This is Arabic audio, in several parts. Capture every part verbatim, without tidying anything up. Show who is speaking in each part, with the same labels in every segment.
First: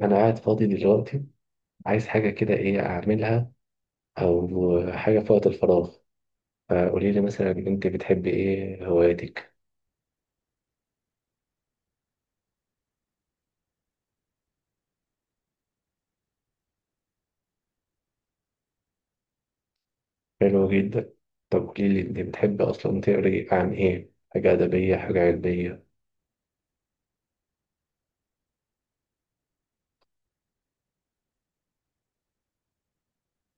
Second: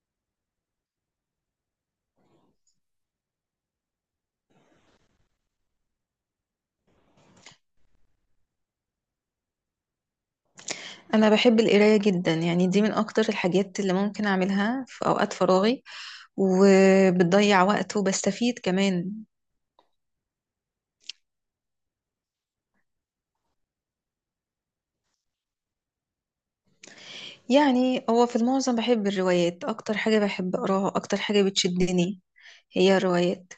Speaker 1: انا قاعد فاضي دلوقتي، عايز حاجه كده، ايه اعملها او حاجه في وقت الفراغ؟ فقولي لي مثلا، انت بتحبي ايه؟ هواياتك؟
Speaker 2: انا بحب القرايه جدا، يعني دي من اكتر الحاجات اللي ممكن اعملها في اوقات فراغي، وبتضيع وقت وبستفيد كمان.
Speaker 1: حلو جدا. طب قولي لي، انت بتحبي اصلا تقري عن ايه؟ حاجه ادبيه، حاجه علميه؟
Speaker 2: يعني هو في المعظم بحب الروايات، اكتر حاجه بحب اقراها، اكتر حاجه بتشدني هي الروايات.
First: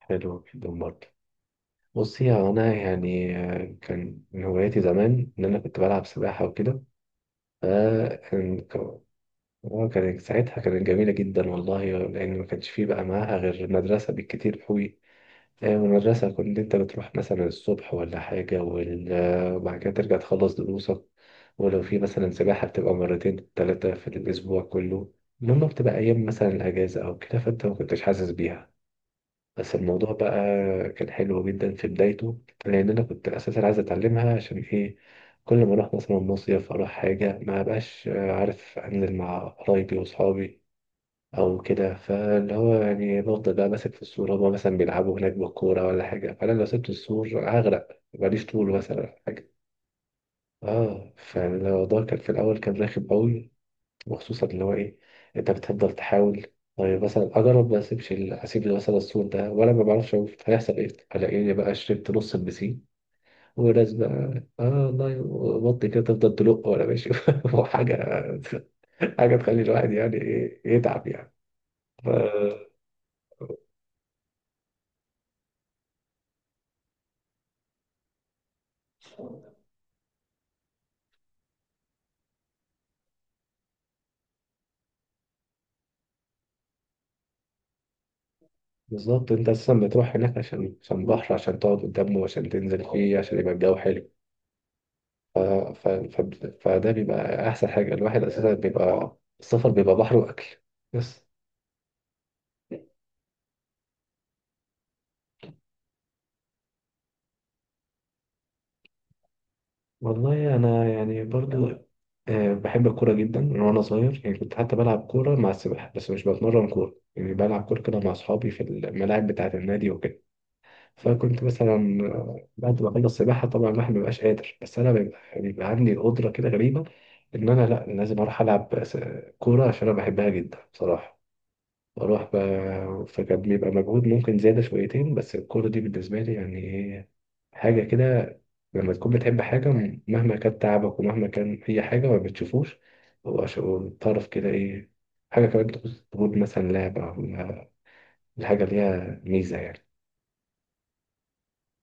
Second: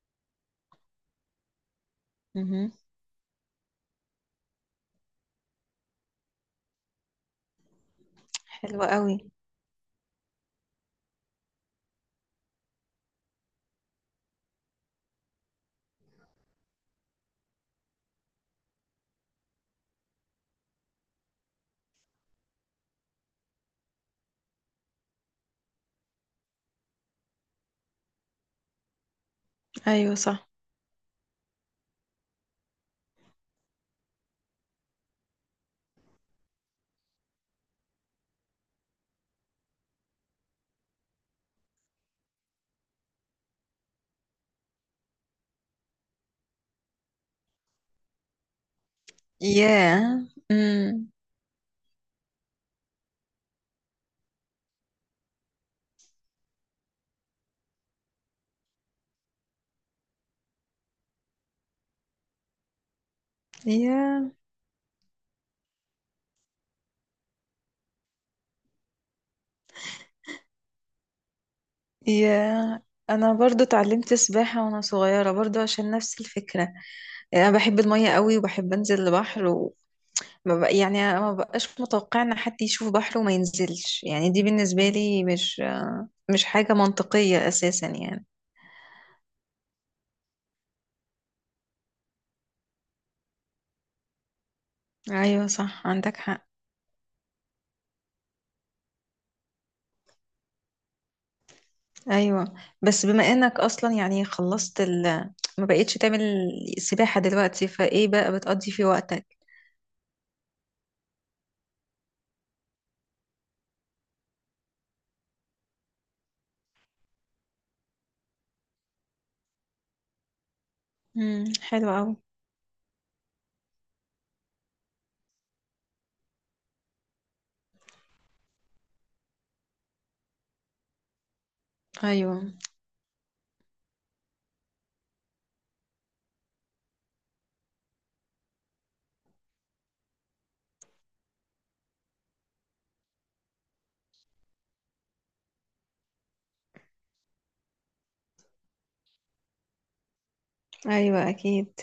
Speaker 1: حلو جدا برضه. بصي، هو
Speaker 2: امم،
Speaker 1: انا يعني آه، كان من هواياتي زمان ان انا كنت بلعب سباحه وكده. فكان
Speaker 2: حلوه
Speaker 1: كان
Speaker 2: قوي.
Speaker 1: كان- ساعتها كانت جميله جدا والله، لان ما كانش فيه بقى معاها غير مدرسه بالكتير قوي. يعني من المدرسة كنت أنت بتروح مثلا الصبح ولا حاجة، وال- آه، وبعد كده ترجع تخلص دروسك. ولو في مثلا سباحة بتبقى مرتين تلاتة في الأسبوع كله. المهم بتبقى أيام مثلا الأجازة أو كده، فأنت ما كنتش حاسس بيها. بس الموضوع
Speaker 2: ايوه
Speaker 1: بقى
Speaker 2: صح.
Speaker 1: كان حلو جدا في بدايته، لأن أنا كنت أساسا عايز أتعلمها عشان إيه. كل ما أروح مثلا مصيف، أروح حاجة ما بقاش عارف أنزل مع قرايبي وأصحابي او كده. فاللي هو يعني بفضل بقى ماسك في السور، هما مثلا بيلعبوا هناك بالكوره ولا حاجه، فانا لو سبت السور هغرق، ماليش طول مثلا ولا حاجه.
Speaker 2: ياه. امم.
Speaker 1: اه، فالموضوع كان في الاول كان رخم قوي، وخصوصا اللي هو ايه، انت بتفضل تحاول. طيب مثلا اجرب ما اسيبش ال- اسيب مثلا السور ده وانا ما بعرفش اشوف هيحصل ايه. الاقيني بقى شربت نص البسين. وناس
Speaker 2: ياه.
Speaker 1: بقى، اه والله، بطي كده تفضل تلق وانا ماشي وحاجه، حاجه تخلي الواحد يعني إيه، يتعب يعني. ف...
Speaker 2: ياه. انا برضو اتعلمت سباحة وانا صغيرة، برضو عشان نفس الفكرة. انا بحب المية قوي وبحب انزل البحر. ما بق... يعني ما بقاش متوقع ان حد يشوف بحر وما ينزلش، يعني دي بالنسبة لي مش مش حاجة منطقية اساسا يعني.
Speaker 1: بالظبط، انت اساسا بتروح هناك عشان عشان بحر، عشان تقعد قدامه، عشان تنزل فيه، عشان يبقى الجو حلو. ف...
Speaker 2: ايوه صح،
Speaker 1: ف...
Speaker 2: عندك
Speaker 1: ف...
Speaker 2: حق.
Speaker 1: فده بيبقى احسن حاجه، الواحد اساسا بيبقى السفر بيبقى بحر واكل بس.
Speaker 2: ايوه. بس بما انك اصلا يعني خلصت ال... ما بقيتش تعمل سباحة دلوقتي، فايه بقى بتقضي في وقتك؟
Speaker 1: والله انا يعني برضو آه، بحب الكوره جدا من وانا صغير، يعني كنت حتى بلعب كوره مع السباحه، بس مش بتمرن كوره يعني، بلعب كوره كده مع اصحابي في الملاعب بتاعه النادي وكده. فكنت
Speaker 2: امم، حلو
Speaker 1: مثلا
Speaker 2: قوي.
Speaker 1: آه، بعد ما اخلص سباحه طبعا الواحد ما بيبقاش قادر، بس انا بيبقى بيبقى عندي القدره كده غريبه ان انا لا لازم اروح العب س- كوره عشان انا بحبها جدا بصراحه. بروح
Speaker 2: ايوه.
Speaker 1: ب- فكان بيبقى مجهود ممكن زياده شويتين، بس الكوره دي بالنسبه لي يعني إيه، حاجه كده. لما تكون بتحب حاجه، م- مهما كان تعبك ومهما كان اي حاجه ما بتشوفوش. هو ش- هو الطرف كده ايه، حاجه كمان تخص تقول مثلا لعبه ولا- الحاجه ليها ميزه يعني.
Speaker 2: ايوه اكيد.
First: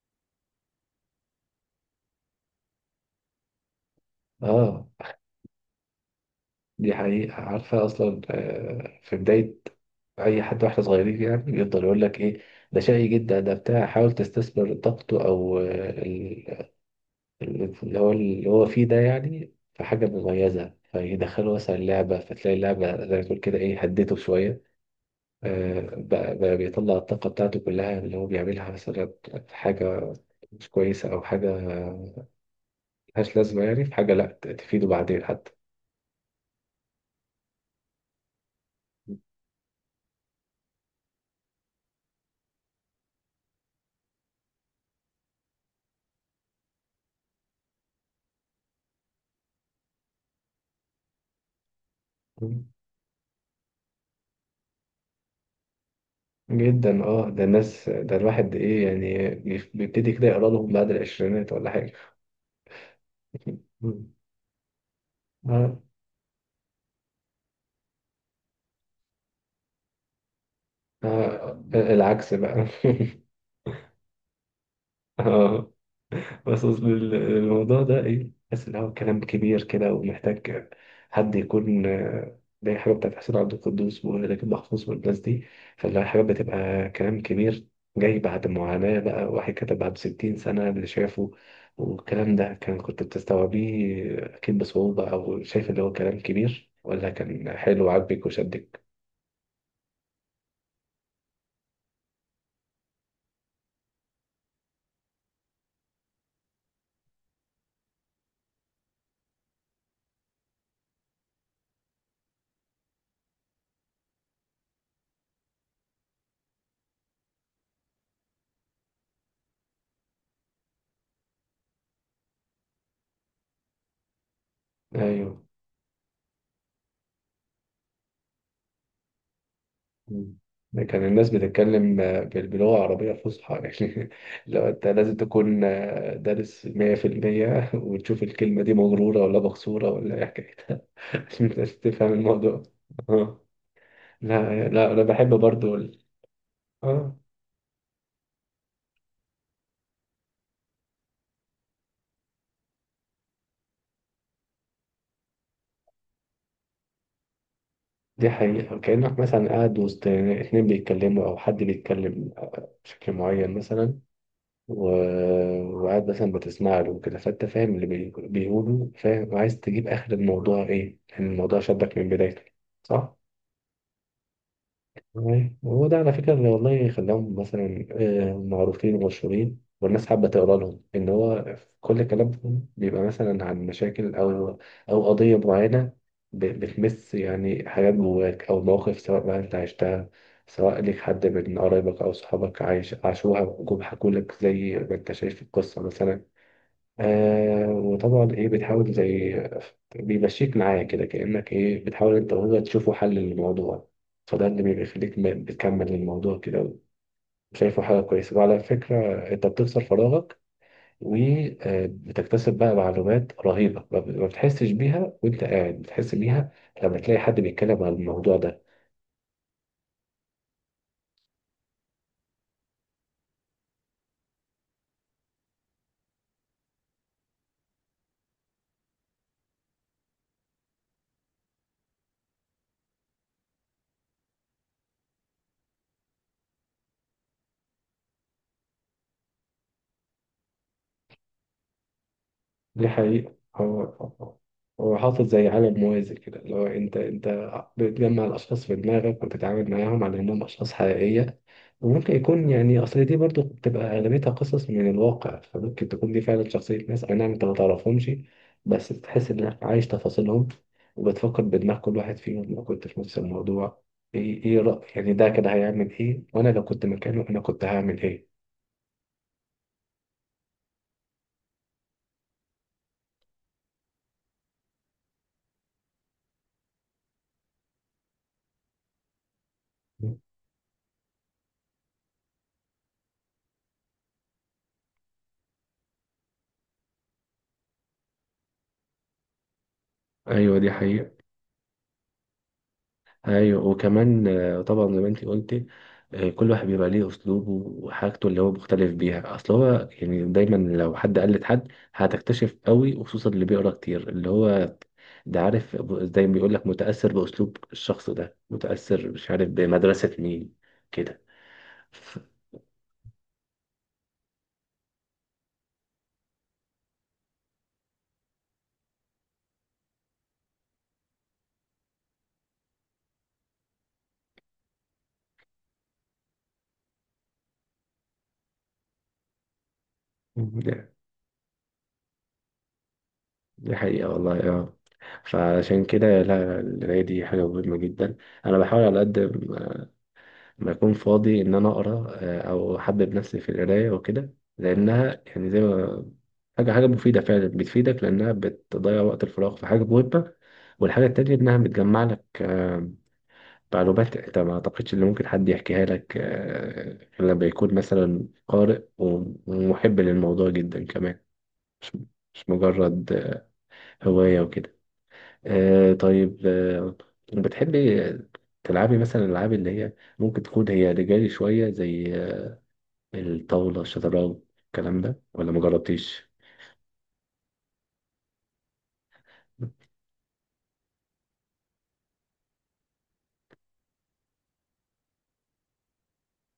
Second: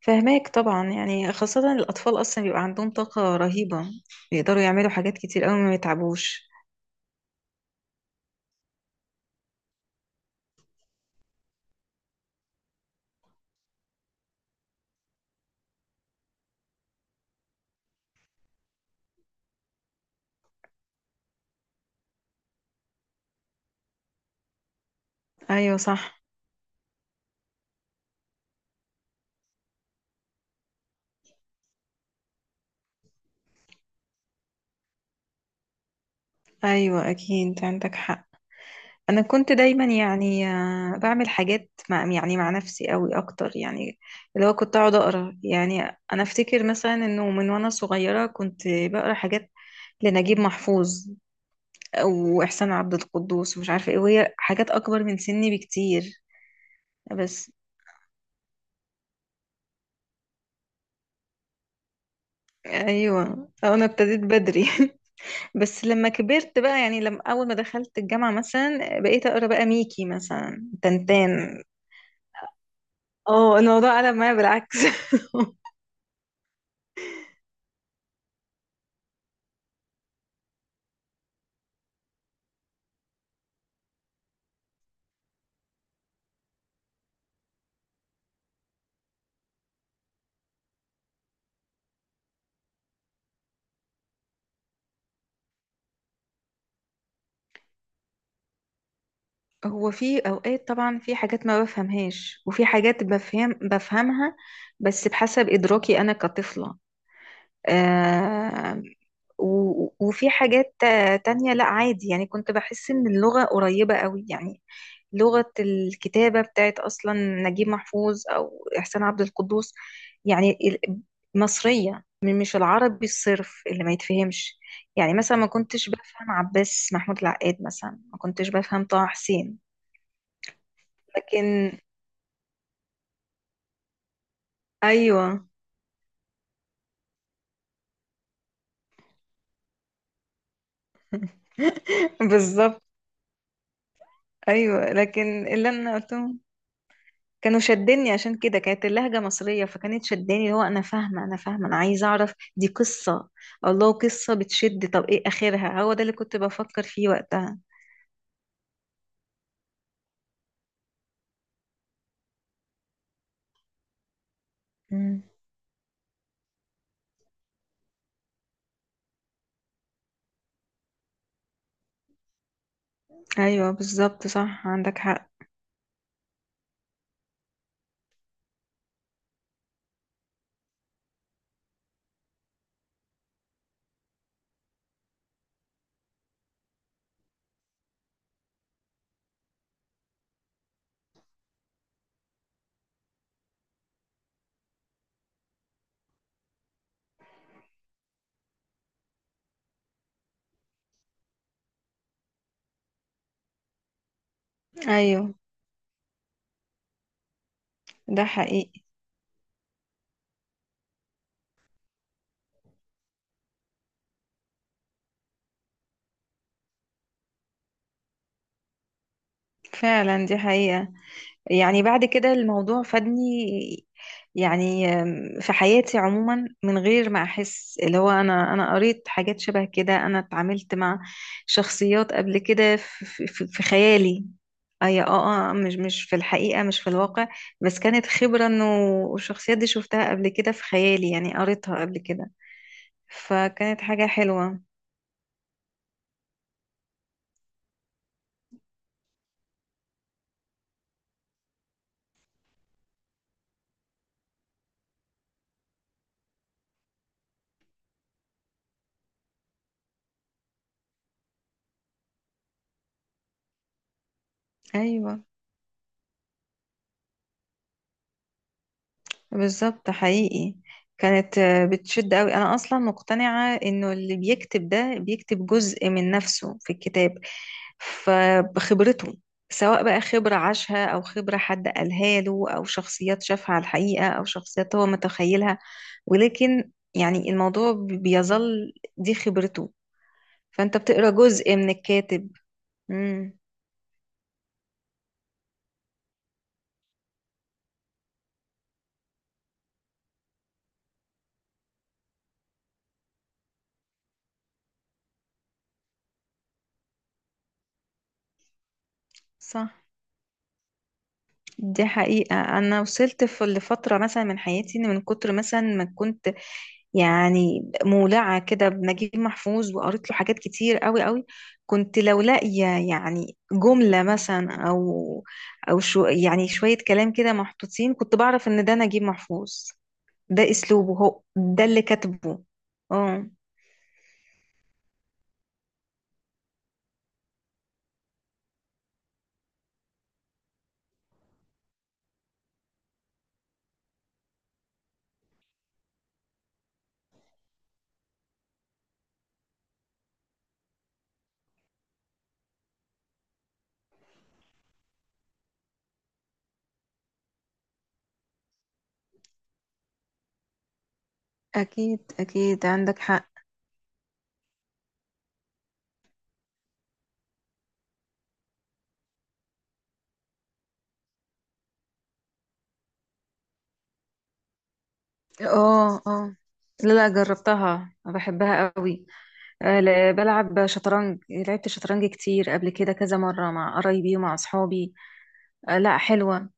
Speaker 2: فهماك طبعا، يعني خاصة الاطفال اصلا بيبقى عندهم طاقة رهيبة، بيقدروا
Speaker 1: اه،
Speaker 2: يعملوا حاجات كتير قوي ما يتعبوش.
Speaker 1: دي حقيقة. عارفة أصلا آه، في بداية أي حد واحنا صغيرين، يعني بيفضل يقول لك إيه، ده شقي جدا، ده بتاع حاول تستثمر طاقته، أو آه، ال- ال- اللي هو اللي هو فيه ده، يعني في حاجة مميزة، فيدخله مثلا لعبة، فتلاقي اللعبة زي ما تقول كده إيه هدته شوية.
Speaker 2: ايوه
Speaker 1: آه،
Speaker 2: صح.
Speaker 1: بقى, بقى بيطلع الطاقة بتاعته كلها اللي هو بيعملها مثلا في حاجة مش كويسة أو حاجة ملهاش لازمة يعني، في حاجة لأ، تفيده بعدين
Speaker 2: ايوه اكيد، عندك حق.
Speaker 1: حتى.
Speaker 2: انا كنت دايما يعني آه، بعمل حاجات مع يعني مع نفسي قوي اكتر، يعني اللي هو كنت اقعد اقرا، يعني انا افتكر مثلا انه من وانا صغيره كنت بقرا حاجات لنجيب محفوظ او احسان عبد القدوس ومش عارفه ايه، وهي حاجات اكبر من سني بكتير.
Speaker 1: جدا اه، ده
Speaker 2: بس
Speaker 1: الناس، ده الواحد ايه يعني بيبتدي كده يقرا لهم بعد العشرينات ولا حاجة.
Speaker 2: ايوه، انا ابتديت بدري
Speaker 1: آه.
Speaker 2: بس لما كبرت بقى، يعني لما اول ما دخلت الجامعه مثلا بقيت اقرا بقى ميكي مثلا
Speaker 1: آه.
Speaker 2: تنتان.
Speaker 1: العكس بقى
Speaker 2: اه، الموضوع قلب معايا بالعكس
Speaker 1: آه. بس أصل ال- الموضوع ده ايه، بحس ان هو كلام كبير كده ومحتاج حد يكون آه، زي حاجه بتاعت حسين عبد القدوس ولكن محفوظ والناس دي. فاللي هي حاجه بتبقى كلام كبير، جاي بعد معاناه بقى، واحد كتبها بستين سنه اللي شافه. والكلام ده كان كنت بتستوعبيه اكيد بصعوبه، او شايف اللي هو كلام كبير، ولا كان حلو وعاجبك وشدك؟
Speaker 2: هو في اوقات طبعا في حاجات ما بفهمهاش، وفي حاجات بفهم بفهمها، بس بحسب ادراكي انا كطفلة. آه و- وفي حاجات تا- تانية، لا عادي، يعني كنت بحس ان اللغة قريبة قوي، يعني لغة الكتابة بتاعت اصلا نجيب محفوظ او احسان عبد القدوس، يعني ال- مصرية، م- مش العربي الصرف اللي ما يتفهمش. يعني
Speaker 1: ايوه.
Speaker 2: مثلا ما كنتش بفهم عباس محمود العقاد، مثلا ما كنتش بفهم طه حسين.
Speaker 1: مم. كان الناس
Speaker 2: لكن
Speaker 1: بتتكلم آه، بال- بلغة عربية فصحى يعني، لو أنت لازم
Speaker 2: ايوه
Speaker 1: تكون آه، دارس مية في المية وتشوف الكلمة دي مغرورة ولا مكسورة ولا إيه حكايتها عشان تفهم الموضوع.
Speaker 2: بالظبط.
Speaker 1: آه. لا
Speaker 2: ايوه،
Speaker 1: لا، أنا بحب
Speaker 2: لكن اللي
Speaker 1: برضو
Speaker 2: انا
Speaker 1: ال-
Speaker 2: قلتهم
Speaker 1: آه،
Speaker 2: كانوا شدني، عشان كده كانت اللهجه مصريه، فكانت شداني، اللي هو انا فاهمه، انا فاهمه، انا عايزه اعرف دي قصه، الله قصه بتشد، طب ايه اخرها؟ هو ده اللي كنت بفكر فيه وقتها.
Speaker 1: دي حقيقة. كأنك مثلا قاعد وسط اتنين بيتكلموا أو حد بيتكلم بشكل معين مثلا،
Speaker 2: مم.
Speaker 1: و- وقاعد مثلا بتسمع له وكده، فانت فاهم اللي بي- بيقوله فاهم، وعايز تجيب اخر الموضوع ايه، لان الموضوع شدك من بدايته. صح؟
Speaker 2: ايوه بالظبط، صح عندك حق.
Speaker 1: أيوة. وهو ده على فكره اللي والله خلاهم مثلا آه، معروفين ومشهورين، والناس حابه تقرا لهم، ان هو كل كلامهم بيبقى مثلا عن مشاكل او او قضيه معينه، ب- بتمس يعني حاجات جواك، او مواقف سواء بقى انت عشتها، سواء ليك حد من قرايبك او صحابك عايش عاشوها، جم حكولك زي ما انت شايف في القصه مثلا. آه، وطبعا ايه بتحاول، زي بيمشيك معاه كده، كأنك ايه بتحاول انت وهو تشوفوا حل للموضوع. فده اللي بيخليك
Speaker 2: ايوه
Speaker 1: م- بتكمل الموضوع كده، شايفه حاجة
Speaker 2: ده
Speaker 1: كويسة. وعلى
Speaker 2: حقيقي.
Speaker 1: فكرة انت بتكسر فراغك، وبتكتسب بقى معلومات رهيبة ما ب- ما بتحسش بيها وانت قاعد، بتحس بيها لما تلاقي حد بيتكلم عن الموضوع ده.
Speaker 2: فعلا دي حقيقه. يعني بعد كده الموضوع فادني، يعني آم، في حياتي عموما، من غير ما احس، اللي هو انا انا قريت حاجات شبه كده، انا اتعاملت مع شخصيات قبل كده في, في, في خيالي، اي اه اه، مش مش في الحقيقة، مش في الواقع، بس كانت خبرة انه الشخصيات دي شفتها قبل كده في خيالي، يعني قريتها قبل كده،
Speaker 1: دي حقيقة.
Speaker 2: فكانت
Speaker 1: هو
Speaker 2: حاجة
Speaker 1: هو
Speaker 2: حلوة.
Speaker 1: هو حاطط زي عالم موازي كده، اللي هو انت انت بتجمع الاشخاص في دماغك وتتعامل معاهم على انهم اشخاص حقيقية. وممكن يكون يعني، اصل دي برضو بتبقى اغلبيتها قصص من الواقع، فممكن تكون دي فعلا شخصية ناس، اي نعم انت ما تعرفهمش، بس تحس انك عايش تفاصيلهم، وبتفكر بدماغ كل واحد فيهم لو كنت في نفس الموضوع، ايه ايه رأي
Speaker 2: ايوه
Speaker 1: يعني ده كده هيعمل ايه، وانا لو كنت مكانه انا كنت هعمل ايه.
Speaker 2: بالظبط حقيقي. كانت آه، بتشد قوي. انا اصلا مقتنعة انه اللي بيكتب ده بيكتب جزء من نفسه في الكتاب، فبخبرته، سواء بقى خبرة عاشها او خبرة حد قالها له، او شخصيات شافها على الحقيقة او شخصيات هو متخيلها، ولكن يعني الموضوع بيظل دي خبرته،
Speaker 1: ايوه، دي
Speaker 2: فانت بتقرا
Speaker 1: حقيقة.
Speaker 2: جزء من الكاتب. امم
Speaker 1: ايوه، وكمان آه، طبعا زي ما انت قلتي، آه، كل واحد بيبقى ليه اسلوبه وحاجته اللي هو مختلف بيها. اصل هو يعني دايما لو حد قلد حد هتكتشف قوي، وخصوصا اللي بيقرا كتير اللي هو ده عارف، زي ما بيقول لك متأثر باسلوب الشخص ده، متأثر مش عارف
Speaker 2: صح.
Speaker 1: بمدرسة مين كده.
Speaker 2: دي
Speaker 1: ف-
Speaker 2: حقيقة، أنا وصلت في لفترة مثلا من حياتي، إن من كتر مثلا ما كنت يعني مولعة كده بنجيب محفوظ وقريت له حاجات كتير قوي قوي، كنت لو لاقية يعني جملة مثلا أو أو شو يعني شوية كلام كده محطوطين، كنت بعرف إن ده نجيب محفوظ، ده
Speaker 1: ده-
Speaker 2: أسلوبه، هو ده اللي كاتبه. اه،
Speaker 1: دي حقيقة والله، اه. فعشان كده لا، القراية دي حاجة مهمة جدا. أنا بحاول على قد ما اكون فاضي ان انا اقرا آه، او احبب نفسي في القرايه وكده، لانها يعني زي ما حاجه، حاجه مفيده فعلا، بتفيدك لانها بتضيع وقت الفراغ في حاجه مهمه. والحاجه التانيه انها بتجمع لك آه، معلومات انت ما اعتقدش ان ممكن حد يحكيها لك آه، غير لما يكون مثلا قارئ ومحب للموضوع جدا كمان. مش
Speaker 2: اكيد
Speaker 1: مش
Speaker 2: اكيد، عندك
Speaker 1: مجرد
Speaker 2: حق.
Speaker 1: آه، هوايه وكده. آه، طيب، آه، بتحبي تلعبي مثلا الالعاب اللي هي ممكن تكون هي رجالي شوية، زي الطاولة، الشطرنج، الكلام ده، ولا
Speaker 2: اه
Speaker 1: مجربتيش؟
Speaker 2: اه، لا لا، جربتها بحبها قوي. آه، لا، بلعب شطرنج، لعبت شطرنج كتير قبل كده كذا مرة مع قرايبي ومع أصحابي. آه، لا حلوة،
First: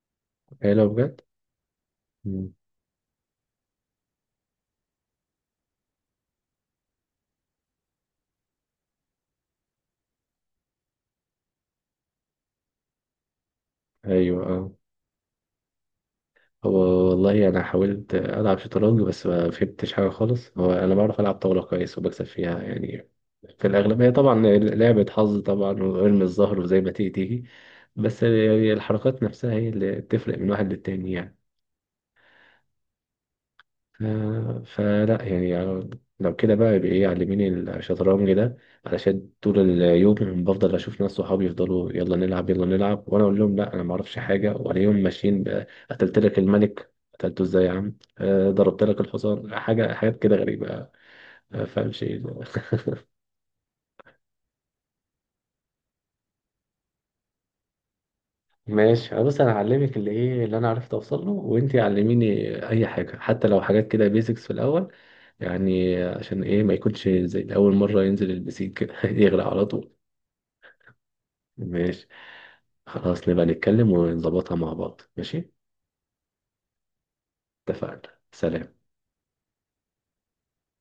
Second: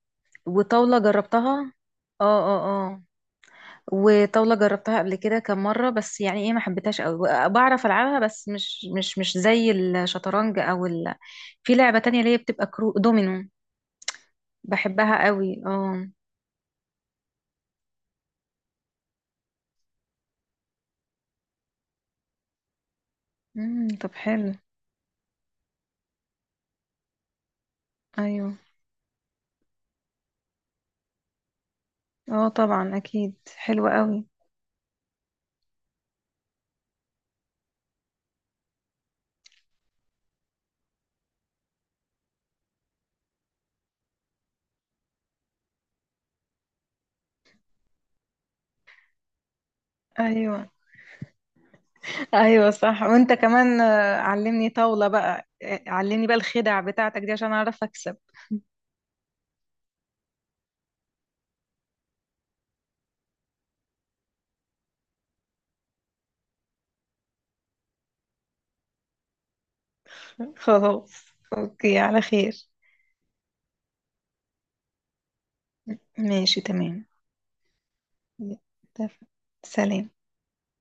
Speaker 1: هي لو
Speaker 2: وطاولة
Speaker 1: بجد؟
Speaker 2: جربتها. اه
Speaker 1: مم.
Speaker 2: اه اه، وطاولة جربتها قبل كده كم مرة، بس يعني ايه، ما حبيتهاش قوي، بعرف العبها بس مش مش مش زي الشطرنج او ال... في لعبة تانية اللي هي بتبقى كرو دومينو،
Speaker 1: أيوة أه.
Speaker 2: بحبها قوي اه.
Speaker 1: هو والله أنا حاولت ألعب شطرنج بس ما فهمتش حاجة خالص. هو أنا بعرف ألعب طاولة كويس، وبكسب فيها يعني في
Speaker 2: امم
Speaker 1: الأغلبية.
Speaker 2: طب
Speaker 1: طبعا
Speaker 2: حلو.
Speaker 1: لعبة حظ طبعا، وارمي الظهر وزي ما تيجي تيجي، بس
Speaker 2: ايوه
Speaker 1: يعني الحركات نفسها هي اللي بتفرق من واحد للتاني يعني.
Speaker 2: اه طبعا، اكيد حلوة قوي.
Speaker 1: آه، فلا يعني يعني لو كده بقى يبقى ايه، علميني الشطرنج ده، علشان طول اليوم بفضل اشوف ناس صحابي يفضلوا يلا نلعب يلا نلعب، وانا اقول لهم لا انا ما اعرفش حاجه، والاقيهم ماشيين بقى، قتلت لك الملك، قتلته ازاي يا عم؟ آه، ضربت لك الحصان، حاجه، حاجات كده
Speaker 2: ايوه.
Speaker 1: غريبه ما فاهمش ايه ده.
Speaker 2: ايوه صح، وانت كمان آه، علمني طاولة بقى، آه، علمني بقى الخدع بتاعتك دي عشان اعرف اكسب.
Speaker 1: ماشي. أه، بس انا هعلمك اللي ايه اللي انا عرفت اوصل له، وانتي علميني اي حاجه حتى لو حاجات كده بيزكس في الاول، يعني عشان ايه ما يكونش زي اول مره ينزل البسيك كده يغرق على طول.
Speaker 2: خلاص. اوكي
Speaker 1: ماشي.
Speaker 2: على خير.
Speaker 1: خلاص، نبقى نتكلم ونظبطها مع بعض. ماشي.
Speaker 2: ماشي تمام.
Speaker 1: اتفقنا، سلام.
Speaker 2: اتفق. سلام